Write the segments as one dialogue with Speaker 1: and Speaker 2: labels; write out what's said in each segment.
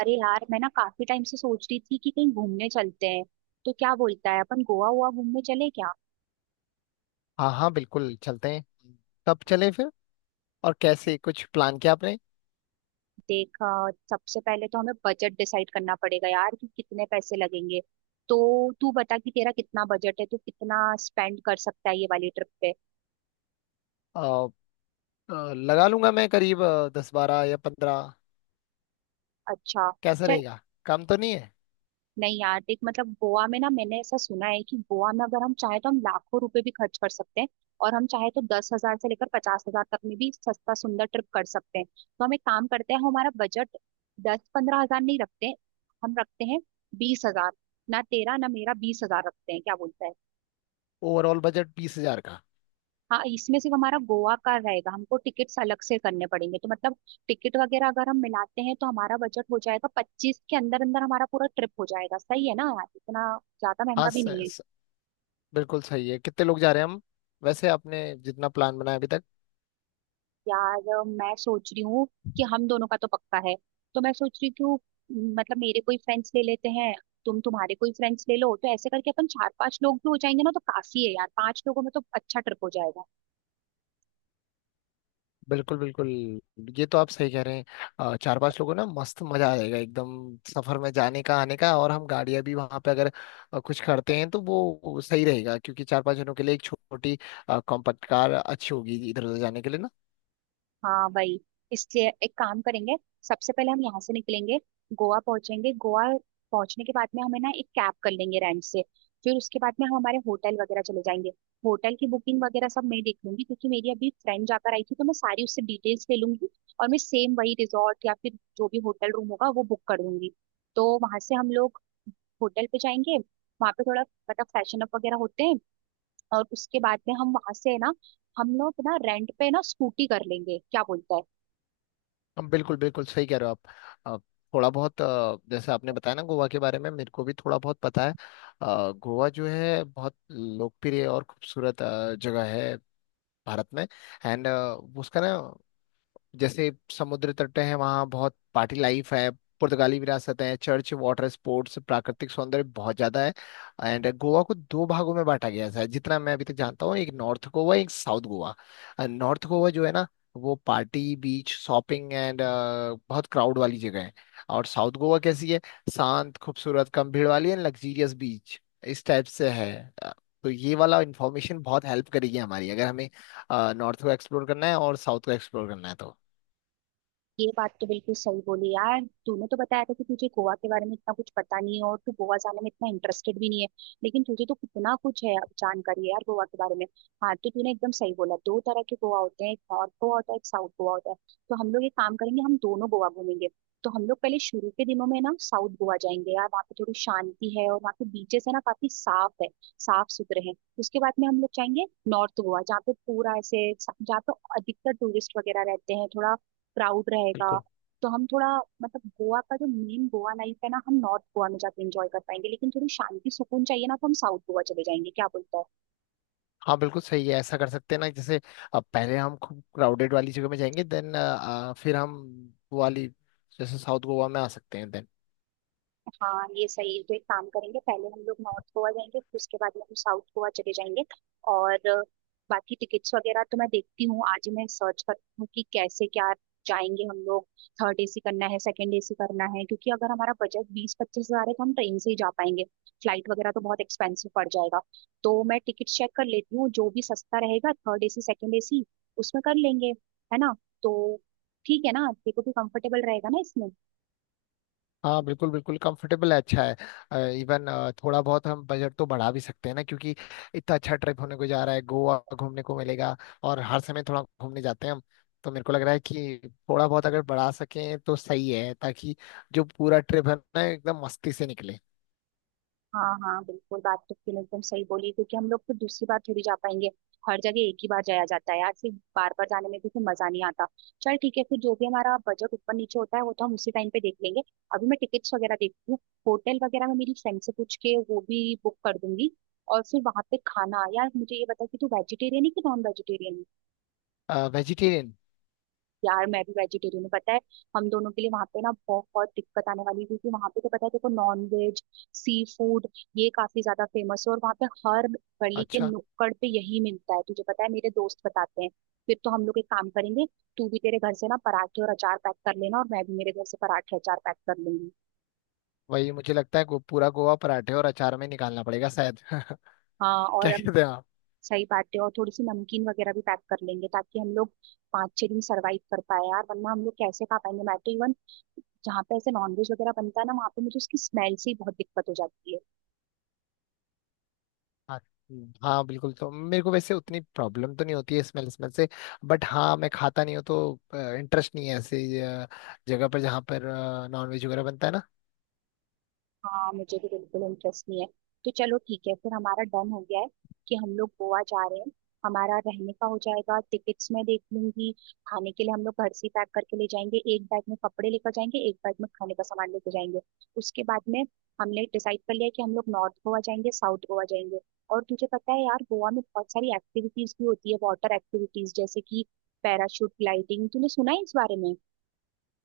Speaker 1: अरे यार, मैं ना काफी टाइम से सोच रही थी कि कहीं घूमने चलते हैं। तो क्या बोलता है, अपन गोवा हुआ घूमने चले क्या?
Speaker 2: हाँ हाँ बिल्कुल चलते हैं। कब चलें फिर। और कैसे कुछ प्लान किया आपने।
Speaker 1: देख, सबसे पहले तो हमें बजट डिसाइड करना पड़ेगा यार, कि कितने पैसे लगेंगे। तो तू बता कि तेरा कितना बजट है, तू कितना स्पेंड कर सकता है ये वाली ट्रिप पे?
Speaker 2: अ, लगा लूंगा मैं करीब 10 12 या 15।
Speaker 1: अच्छा।
Speaker 2: कैसा रहेगा। कम तो नहीं है।
Speaker 1: नहीं यार, देख मतलब गोवा में ना, मैंने ऐसा सुना है कि गोवा में अगर हम चाहे तो हम लाखों रुपए भी खर्च कर सकते हैं। और हम चाहे तो 10,000 से लेकर 50,000 तक में भी सस्ता सुंदर ट्रिप कर सकते हैं। तो हम एक काम करते हैं, हम हमारा बजट 10-15 हज़ार नहीं रखते। हम रखते हैं 20,000। ना तेरा ना मेरा, 20,000 रखते हैं, क्या बोलता है?
Speaker 2: ओवरऑल बजट 20,000 का।
Speaker 1: हाँ, इसमें सिर्फ हमारा गोवा का रहेगा, हमको टिकट्स अलग से करने पड़ेंगे। तो मतलब टिकट वगैरह अगर हम मिलाते हैं तो हमारा बजट हो जाएगा 25 के अंदर अंदर, हमारा पूरा ट्रिप हो जाएगा। सही है ना यार, इतना ज्यादा
Speaker 2: हाँ
Speaker 1: महंगा भी
Speaker 2: स,
Speaker 1: नहीं है।
Speaker 2: स, बिल्कुल सही है। कितने लोग जा रहे हैं हम वैसे आपने जितना प्लान बनाया अभी तक।
Speaker 1: यार मैं सोच रही हूँ कि हम दोनों का तो पक्का है। तो मैं सोच रही हूँ क्यों, मतलब मेरे कोई फ्रेंड्स ले लेते हैं, तुम तुम्हारे कोई फ्रेंड्स ले लो। तो ऐसे करके अपन 4-5 लोग भी हो जाएंगे ना, तो काफी है यार, 5 लोगों में तो अच्छा ट्रिप हो जाएगा।
Speaker 2: बिल्कुल बिल्कुल। ये तो आप सही कह रहे हैं। चार पांच लोगों ना मस्त मजा आ जाएगा एकदम। सफर में जाने का आने का और हम गाड़ियां भी वहां पे अगर कुछ करते हैं तो वो सही रहेगा क्योंकि चार पांच जनों के लिए एक छोटी कॉम्पैक्ट कार अच्छी होगी इधर उधर जाने के लिए ना।
Speaker 1: हाँ वही, इसलिए एक काम करेंगे। सबसे पहले हम यहाँ से निकलेंगे, गोवा पहुंचेंगे। गोवा पहुंचने के बाद में हमें ना एक कैब कर लेंगे रेंट से। फिर उसके बाद में हम हमारे होटल वगैरह चले जाएंगे। होटल की बुकिंग वगैरह सब मैं देख लूंगी, क्योंकि मेरी अभी फ्रेंड जाकर आई थी, तो मैं सारी उससे डिटेल्स ले लूंगी। और मैं सेम वही रिजॉर्ट या फिर जो भी होटल रूम होगा वो बुक कर दूंगी। तो वहां से हम लोग होटल पे जाएंगे, वहां पे थोड़ा मतलब फैशन अप वगैरह होते हैं। और उसके बाद में हम वहां से है ना, हम लोग ना रेंट पे ना स्कूटी कर लेंगे, क्या बोलता है?
Speaker 2: हम बिल्कुल बिल्कुल सही कह रहे हो आप। अ, थोड़ा बहुत जैसे आपने बताया ना गोवा के बारे में मेरे को भी थोड़ा बहुत पता है। गोवा जो है बहुत लोकप्रिय और खूबसूरत जगह है भारत में। एंड उसका ना जैसे समुद्र तट है वहाँ बहुत पार्टी लाइफ है। पुर्तगाली विरासतें हैं चर्च वाटर स्पोर्ट्स प्राकृतिक सौंदर्य बहुत ज्यादा है। एंड गोवा को दो भागों में बांटा गया है जितना मैं अभी तक जानता हूँ एक नॉर्थ गोवा एक साउथ गोवा। नॉर्थ गोवा जो है ना वो पार्टी बीच शॉपिंग एंड बहुत क्राउड वाली जगह है। और साउथ गोवा कैसी है। शांत खूबसूरत कम भीड़ वाली एंड लग्जीरियस बीच इस टाइप से है। अ, तो ये वाला इंफॉर्मेशन बहुत हेल्प करेगी हमारी अगर हमें नॉर्थ को एक्सप्लोर करना है और साउथ को एक्सप्लोर करना है तो।
Speaker 1: ये बात तो बिल्कुल सही बोली यार। तूने तो बताया था कि तुझे गोवा के बारे में इतना कुछ पता नहीं है, और तू गोवा जाने में इतना इंटरेस्टेड भी नहीं है। लेकिन तुझे तो कितना कुछ है अब जानकारी यार गोवा के बारे में। हाँ, तो तूने एकदम सही बोला, दो तरह के गोवा होते हैं, एक नॉर्थ गोवा होता है, एक साउथ गोवा होता है। तो हम लोग एक काम करेंगे, हम दोनों गोवा घूमेंगे। तो हम लोग पहले शुरू के दिनों में ना साउथ गोवा जाएंगे यार, वहाँ पे थोड़ी शांति है और वहाँ के बीचेस है ना काफी साफ है, साफ सुथरे हैं। उसके बाद में हम लोग जाएंगे नॉर्थ गोवा, जहाँ पे पूरा ऐसे जहाँ पे अधिकतर टूरिस्ट वगैरह रहते हैं, थोड़ा क्राउड रहेगा।
Speaker 2: बिल्कुल।
Speaker 1: तो हम थोड़ा मतलब गोवा का जो मेन गोवा लाइफ है ना हम नॉर्थ गोवा में जाके एंजॉय कर पाएंगे, लेकिन थोड़ी शांति सुकून चाहिए ना तो हम साउथ गोवा चले जाएंगे, क्या बोलते हो?
Speaker 2: हाँ बिल्कुल सही है ऐसा कर सकते हैं ना जैसे अब पहले हम खूब क्राउडेड वाली जगह में जाएंगे देन फिर हम वो वाली जैसे साउथ गोवा में आ सकते हैं देन।
Speaker 1: हाँ ये सही है, तो एक काम करेंगे, पहले हम लोग नॉर्थ गोवा जाएंगे, फिर उसके बाद में हम साउथ गोवा चले जाएंगे। और बाकी टिकट्स वगैरह तो मैं देखती हूँ, आज ही मैं सर्च करती हूँ कि कैसे क्या जाएंगे हम लोग। थर्ड एसी करना है सेकंड एसी करना है, क्योंकि अगर हमारा बजट 20-25 हज़ार है तो हम ट्रेन से ही जा पाएंगे। फ्लाइट वगैरह तो बहुत एक्सपेंसिव पड़ जाएगा। तो मैं टिकट चेक कर लेती हूँ, जो भी सस्ता रहेगा थर्ड एसी सेकंड एसी उसमें कर लेंगे, है ना? तो ठीक है ना, तेरे को भी कंफर्टेबल रहेगा ना इसमें?
Speaker 2: हाँ बिल्कुल बिल्कुल कंफर्टेबल है अच्छा है इवन थोड़ा बहुत हम बजट तो बढ़ा भी सकते हैं ना क्योंकि इतना अच्छा ट्रिप होने को जा रहा है गोवा घूमने को मिलेगा। और हर समय थोड़ा घूमने जाते हैं हम तो मेरे को लग रहा है कि थोड़ा बहुत अगर बढ़ा सकें तो सही है ताकि जो पूरा ट्रिप है ना एकदम मस्ती से निकले।
Speaker 1: हाँ हाँ बिल्कुल, बात तो तुम एकदम सही बोली, क्योंकि हम लोग फिर दूसरी बार थोड़ी जा पाएंगे। हर जगह एक ही बार जाया जाता है यार, फिर बार बार जाने में भी फिर मजा नहीं आता। चल ठीक है, फिर जो भी हमारा बजट ऊपर नीचे होता है वो तो हम उसी टाइम पे देख लेंगे। अभी मैं टिकट्स वगैरह देखती हूँ। होटल वगैरह मैं मेरी फ्रेंड से पूछ के वो भी बुक कर दूंगी। और फिर वहां पे खाना, यार मुझे ये बता कि तू वेजिटेरियन है कि नॉन वेजिटेरियन?
Speaker 2: वेजिटेरियन।
Speaker 1: यार मैं भी वेजिटेरियन हूँ पता है। हम दोनों के लिए वहां पे ना बहुत दिक्कत आने वाली है, क्योंकि वहां पे तो पता है देखो, नॉन वेज सी फूड ये काफी ज्यादा फेमस है, और वहां पे हर गली के
Speaker 2: अच्छा
Speaker 1: नुक्कड़ पे यही मिलता है, तुझे पता है मेरे दोस्त बताते हैं। फिर तो हम लोग एक काम करेंगे, तू भी तेरे घर से ना पराठे और अचार पैक कर लेना और मैं भी मेरे घर से पराठे अचार पैक कर लूंगी।
Speaker 2: वही मुझे लगता है पूरा गोवा पराठे और अचार में निकालना पड़ेगा शायद क्या
Speaker 1: हाँ और हम
Speaker 2: कहते हैं आप।
Speaker 1: सही बात है, और थोड़ी सी नमकीन वगैरह भी पैक कर लेंगे ताकि हम लोग 5-6 दिन सरवाइव कर पाए यार, वरना हम लोग कैसे खा पाएंगे। मैं तो इवन जहाँ पे ऐसे नॉनवेज वगैरह बनता है ना वहाँ पे मुझे उसकी स्मेल से ही बहुत दिक्कत हो जाती है।
Speaker 2: हाँ हाँ, बिल्कुल तो मेरे को वैसे उतनी प्रॉब्लम तो नहीं होती है स्मेल स्मेल से। बट हाँ मैं खाता नहीं हूँ तो इंटरेस्ट नहीं है ऐसे जगह पर जहाँ पर नॉनवेज वगैरह बनता है ना।
Speaker 1: हाँ मुझे भी बिल्कुल इंटरेस्ट नहीं है। तो चलो ठीक है, फिर हमारा डन हो गया है कि हम लोग गोवा जा रहे हैं। हमारा रहने का हो जाएगा, टिकट्स मैं देख लूंगी। खाने के लिए हम लोग घर से पैक करके ले जाएंगे, एक बैग में कपड़े लेकर जाएंगे, एक बैग में खाने का सामान लेकर जाएंगे। उसके बाद में हमने डिसाइड कर लिया कि हम लोग नॉर्थ गोवा जाएंगे साउथ गोवा जाएंगे। और तुझे पता है यार, गोवा में बहुत सारी एक्टिविटीज भी होती है, वाटर एक्टिविटीज, जैसे कि पैराशूट ग्लाइडिंग, तूने सुना है इस बारे में?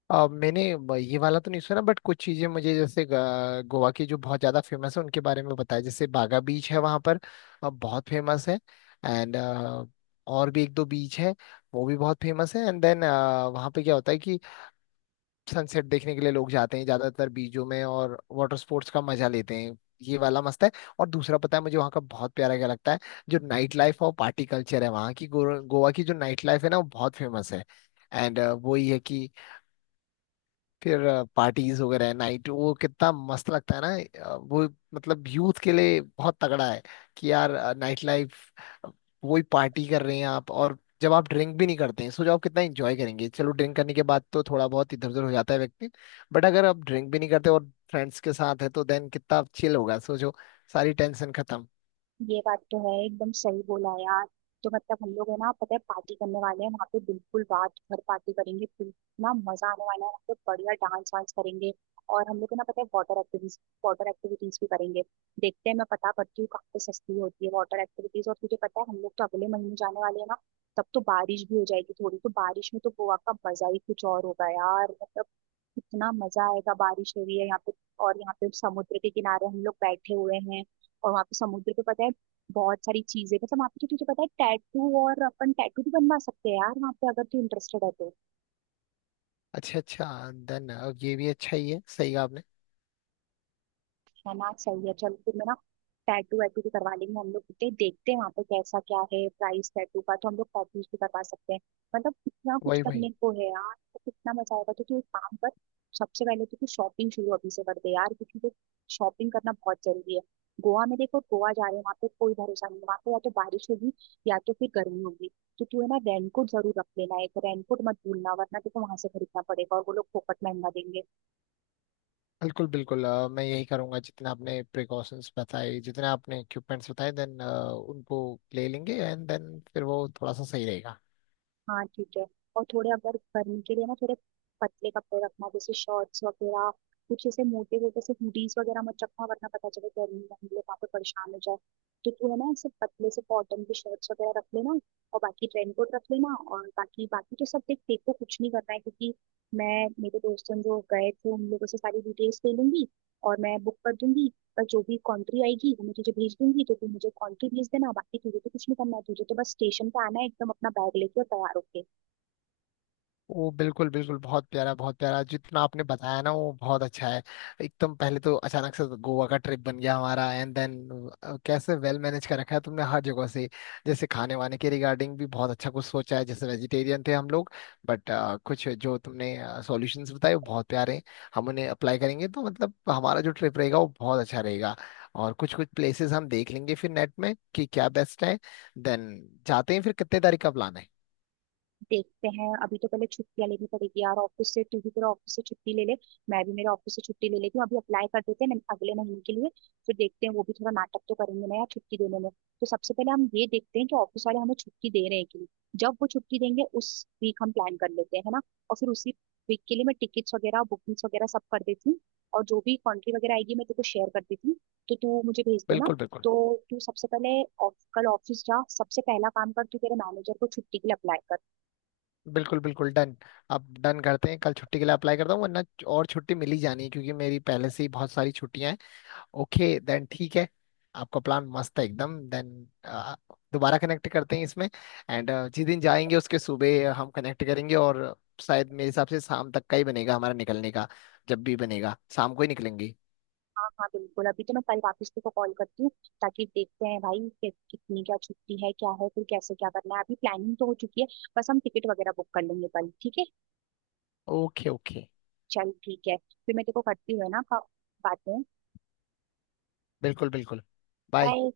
Speaker 2: मैंने ये वाला तो नहीं सुना बट कुछ चीजें मुझे जैसे गोवा की जो बहुत ज्यादा फेमस है उनके बारे में बताया जैसे बागा बीच है वहाँ पर। बहुत फेमस है। एंड और भी एक दो बीच है वो भी बहुत फेमस है एंड देन वहाँ पे क्या होता है सनसेट देखने के लिए लोग जाते हैं ज्यादातर बीचों में और वाटर स्पोर्ट्स का मजा लेते हैं। ये वाला मस्त है। और दूसरा पता है मुझे वहाँ का बहुत प्यारा क्या लगता है जो नाइट लाइफ और पार्टी कल्चर है वहाँ की गोवा की जो नाइट लाइफ है ना वो बहुत फेमस है। एंड वो ये है कि फिर पार्टीज वगैरह है नाइट वो कितना मस्त लगता है ना। वो मतलब यूथ के लिए बहुत तगड़ा है कि यार नाइट लाइफ वही पार्टी कर रहे हैं आप और जब आप ड्रिंक भी नहीं करते हैं सोचो आप कितना एंजॉय करेंगे। चलो ड्रिंक करने के बाद तो थोड़ा बहुत इधर उधर हो जाता है व्यक्ति। बट अगर आप ड्रिंक भी नहीं करते और फ्रेंड्स के साथ है तो देन कितना चिल होगा सोचो। सारी टेंशन खत्म।
Speaker 1: ये बात तो है, एकदम सही बोला यार। तो मतलब हम लोग है ना पता है पार्टी करने वाले हैं वहाँ पे, बिल्कुल रात भर पार्टी करेंगे फिर ना, मजा आने वाला है वहाँ पे, बढ़िया डांस वांस करेंगे। और हम लोग है ना पता है वाटर एक्टिविटीज, वाटर एक्टिविटीज भी करेंगे। देखते हैं, मैं पता करती हूँ कहाँ पे सस्ती होती है वाटर एक्टिविटीज। और तुझे पता है, हम लोग तो अगले महीने जाने वाले हैं ना, तब तो बारिश भी हो जाएगी थोड़ी, तो बारिश में तो गोवा का मजा ही कुछ और होगा यार। इतना मजा आएगा, बारिश हो रही है यहाँ पे, और यहाँ पे समुद्र के किनारे हम लोग बैठे हुए हैं। और वहाँ पे समुद्र पे पता है बहुत सारी चीजें मतलब वहाँ पे, तो तुझे पता है टैटू, और अपन टैटू भी बनवा सकते हैं यार वहाँ पे अगर तू इंटरेस्टेड है तो।
Speaker 2: अच्छा अच्छा देन अब ये भी अच्छा ही है सही कहा आपने।
Speaker 1: चला सही है, चल फिर मैं ना टैटू वैटू भी करवा लेंगे हम लोग, कितने देखते हैं वहाँ पे कैसा क्या है प्राइस टैटू का, तो हम लोग कॉपीज भी करवा सकते हैं। मतलब कितना कुछ
Speaker 2: वही वही
Speaker 1: करने को है यार, तो कितना मजा आएगा। तो तू एक काम कर, सबसे पहले तो तू शॉपिंग शुरू अभी से कर दे यार, क्योंकि तो शॉपिंग करना बहुत जरूरी है। गोवा में देखो, गोवा जा रहे हैं, वहाँ पे कोई भरोसा नहीं है। वहाँ पे या तो बारिश होगी या तो फिर गर्मी होगी। तो तू है ना रेनकोट जरूर रख लेना, एक रेनकोट मत भूलना, वरना देखो वहां से खरीदना पड़ेगा और वो लोग फोकट महंगा देंगे।
Speaker 2: बिल्कुल बिल्कुल मैं यही करूंगा जितना आपने प्रिकॉशंस बताए जितने आपने इक्विपमेंट्स बताए देन उनको ले लेंगे एंड देन फिर वो थोड़ा सा सही रहेगा।
Speaker 1: हाँ ठीक है। और थोड़े अगर गर्मी के लिए ना थोड़े पतले कपड़े रखना, जैसे शॉर्ट्स वगैरह। कुछ ऐसे मोटे मोटे से हुडीज वगैरह मत रखना, वरना पता चले गर्मी में हम लोग वहाँ पे परेशान हो जाए। तो तू है ना ऐसे पतले से कॉटन की शर्ट्स वगैरह रख लेना। और बाकी रेन कोट रख लेना। और बाकी बाकी तो सब देख, देखो कुछ नहीं करना है, क्योंकि मैं मेरे दोस्तों जो गए थे उन लोगों से सारी डिटेल्स ले लूंगी और मैं बुक कर दूंगी। और जो भी कंट्री आएगी वो मैं तुझे भेज दूंगी, तो तू मुझे कंट्री भेज देना। बाकी तुझे तो कुछ नहीं करना है, तुझे तो बस स्टेशन पे आना है एकदम, अपना बैग लेके और तैयार होके।
Speaker 2: वो बिल्कुल बिल्कुल बहुत प्यारा जितना आपने बताया ना वो बहुत अच्छा है। एकदम पहले तो अचानक से गोवा का ट्रिप बन गया हमारा एंड देन कैसे वेल मैनेज कर रखा है तुमने हर जगह से। जैसे खाने वाने के रिगार्डिंग भी बहुत अच्छा कुछ सोचा है जैसे वेजिटेरियन थे हम लोग बट कुछ जो तुमने सॉल्यूशंस बताए वो बहुत प्यारे हैं। हम उन्हें अप्लाई करेंगे तो मतलब हमारा जो ट्रिप रहेगा वो बहुत अच्छा रहेगा। और कुछ कुछ प्लेसेस हम देख लेंगे फिर नेट में कि क्या बेस्ट है देन जाते हैं फिर कितने तारीख का प्लान है।
Speaker 1: देखते हैं, अभी तो पहले छुट्टियां लेनी पड़ेगी यार ऑफिस से, तू भी तेरा ऑफिस से छुट्टी ले ले, मैं भी मेरे ऑफिस से छुट्टी ले लेती हूँ। अभी अप्लाई कर देते हैं अगले महीने के लिए। फिर देखते हैं, वो भी थोड़ा नाटक तो करेंगे ना यार छुट्टी देने में। तो सबसे पहले हम ये देखते हैं कि ऑफिस वाले हमें छुट्टी दे रहे हैं कि नहीं। जब वो छुट्टी देंगे उस वीक हम प्लान कर लेते हैं, है ना? और फिर उसी वीक के लिए मैं टिकट्स वगैरह बुकिंग्स वगैरह सब कर देती हूँ। और जो भी कंट्री वगैरह आएगी मैं तेरे को शेयर कर देती हूँ, तो तू मुझे भेज देना।
Speaker 2: बिल्कुल बिल्कुल
Speaker 1: तो तू सबसे पहले कल ऑफिस जा, सबसे पहला काम कर, तू तेरे मैनेजर को छुट्टी के लिए अप्लाई कर।
Speaker 2: बिल्कुल बिल्कुल डन। आप डन करते हैं कल छुट्टी के लिए अप्लाई करता हूँ वरना और छुट्टी मिल ही जानी है क्योंकि मेरी पहले से ही बहुत सारी छुट्टियां हैं। ओके देन ठीक है आपका प्लान मस्त है एकदम देन दोबारा कनेक्ट करते हैं इसमें। एंड जिस दिन जाएंगे उसके सुबह हम कनेक्ट करेंगे और शायद मेरे हिसाब से शाम तक का ही बनेगा हमारा निकलने का। जब भी बनेगा शाम को ही निकलेंगे।
Speaker 1: हाँ हाँ बिल्कुल, अभी तो मैं कल वापस को कॉल करती हूँ ताकि देखते हैं भाई कि कितनी क्या छुट्टी है क्या है, फिर कैसे क्या करना है। अभी प्लानिंग तो हो चुकी है, बस हम टिकट वगैरह बुक कर लेंगे कल, ठीक है?
Speaker 2: ओके ओके
Speaker 1: चल ठीक है, फिर मैं तेरे को करती हूँ, है ना बातें।
Speaker 2: बिल्कुल बिल्कुल बाय।
Speaker 1: बाय।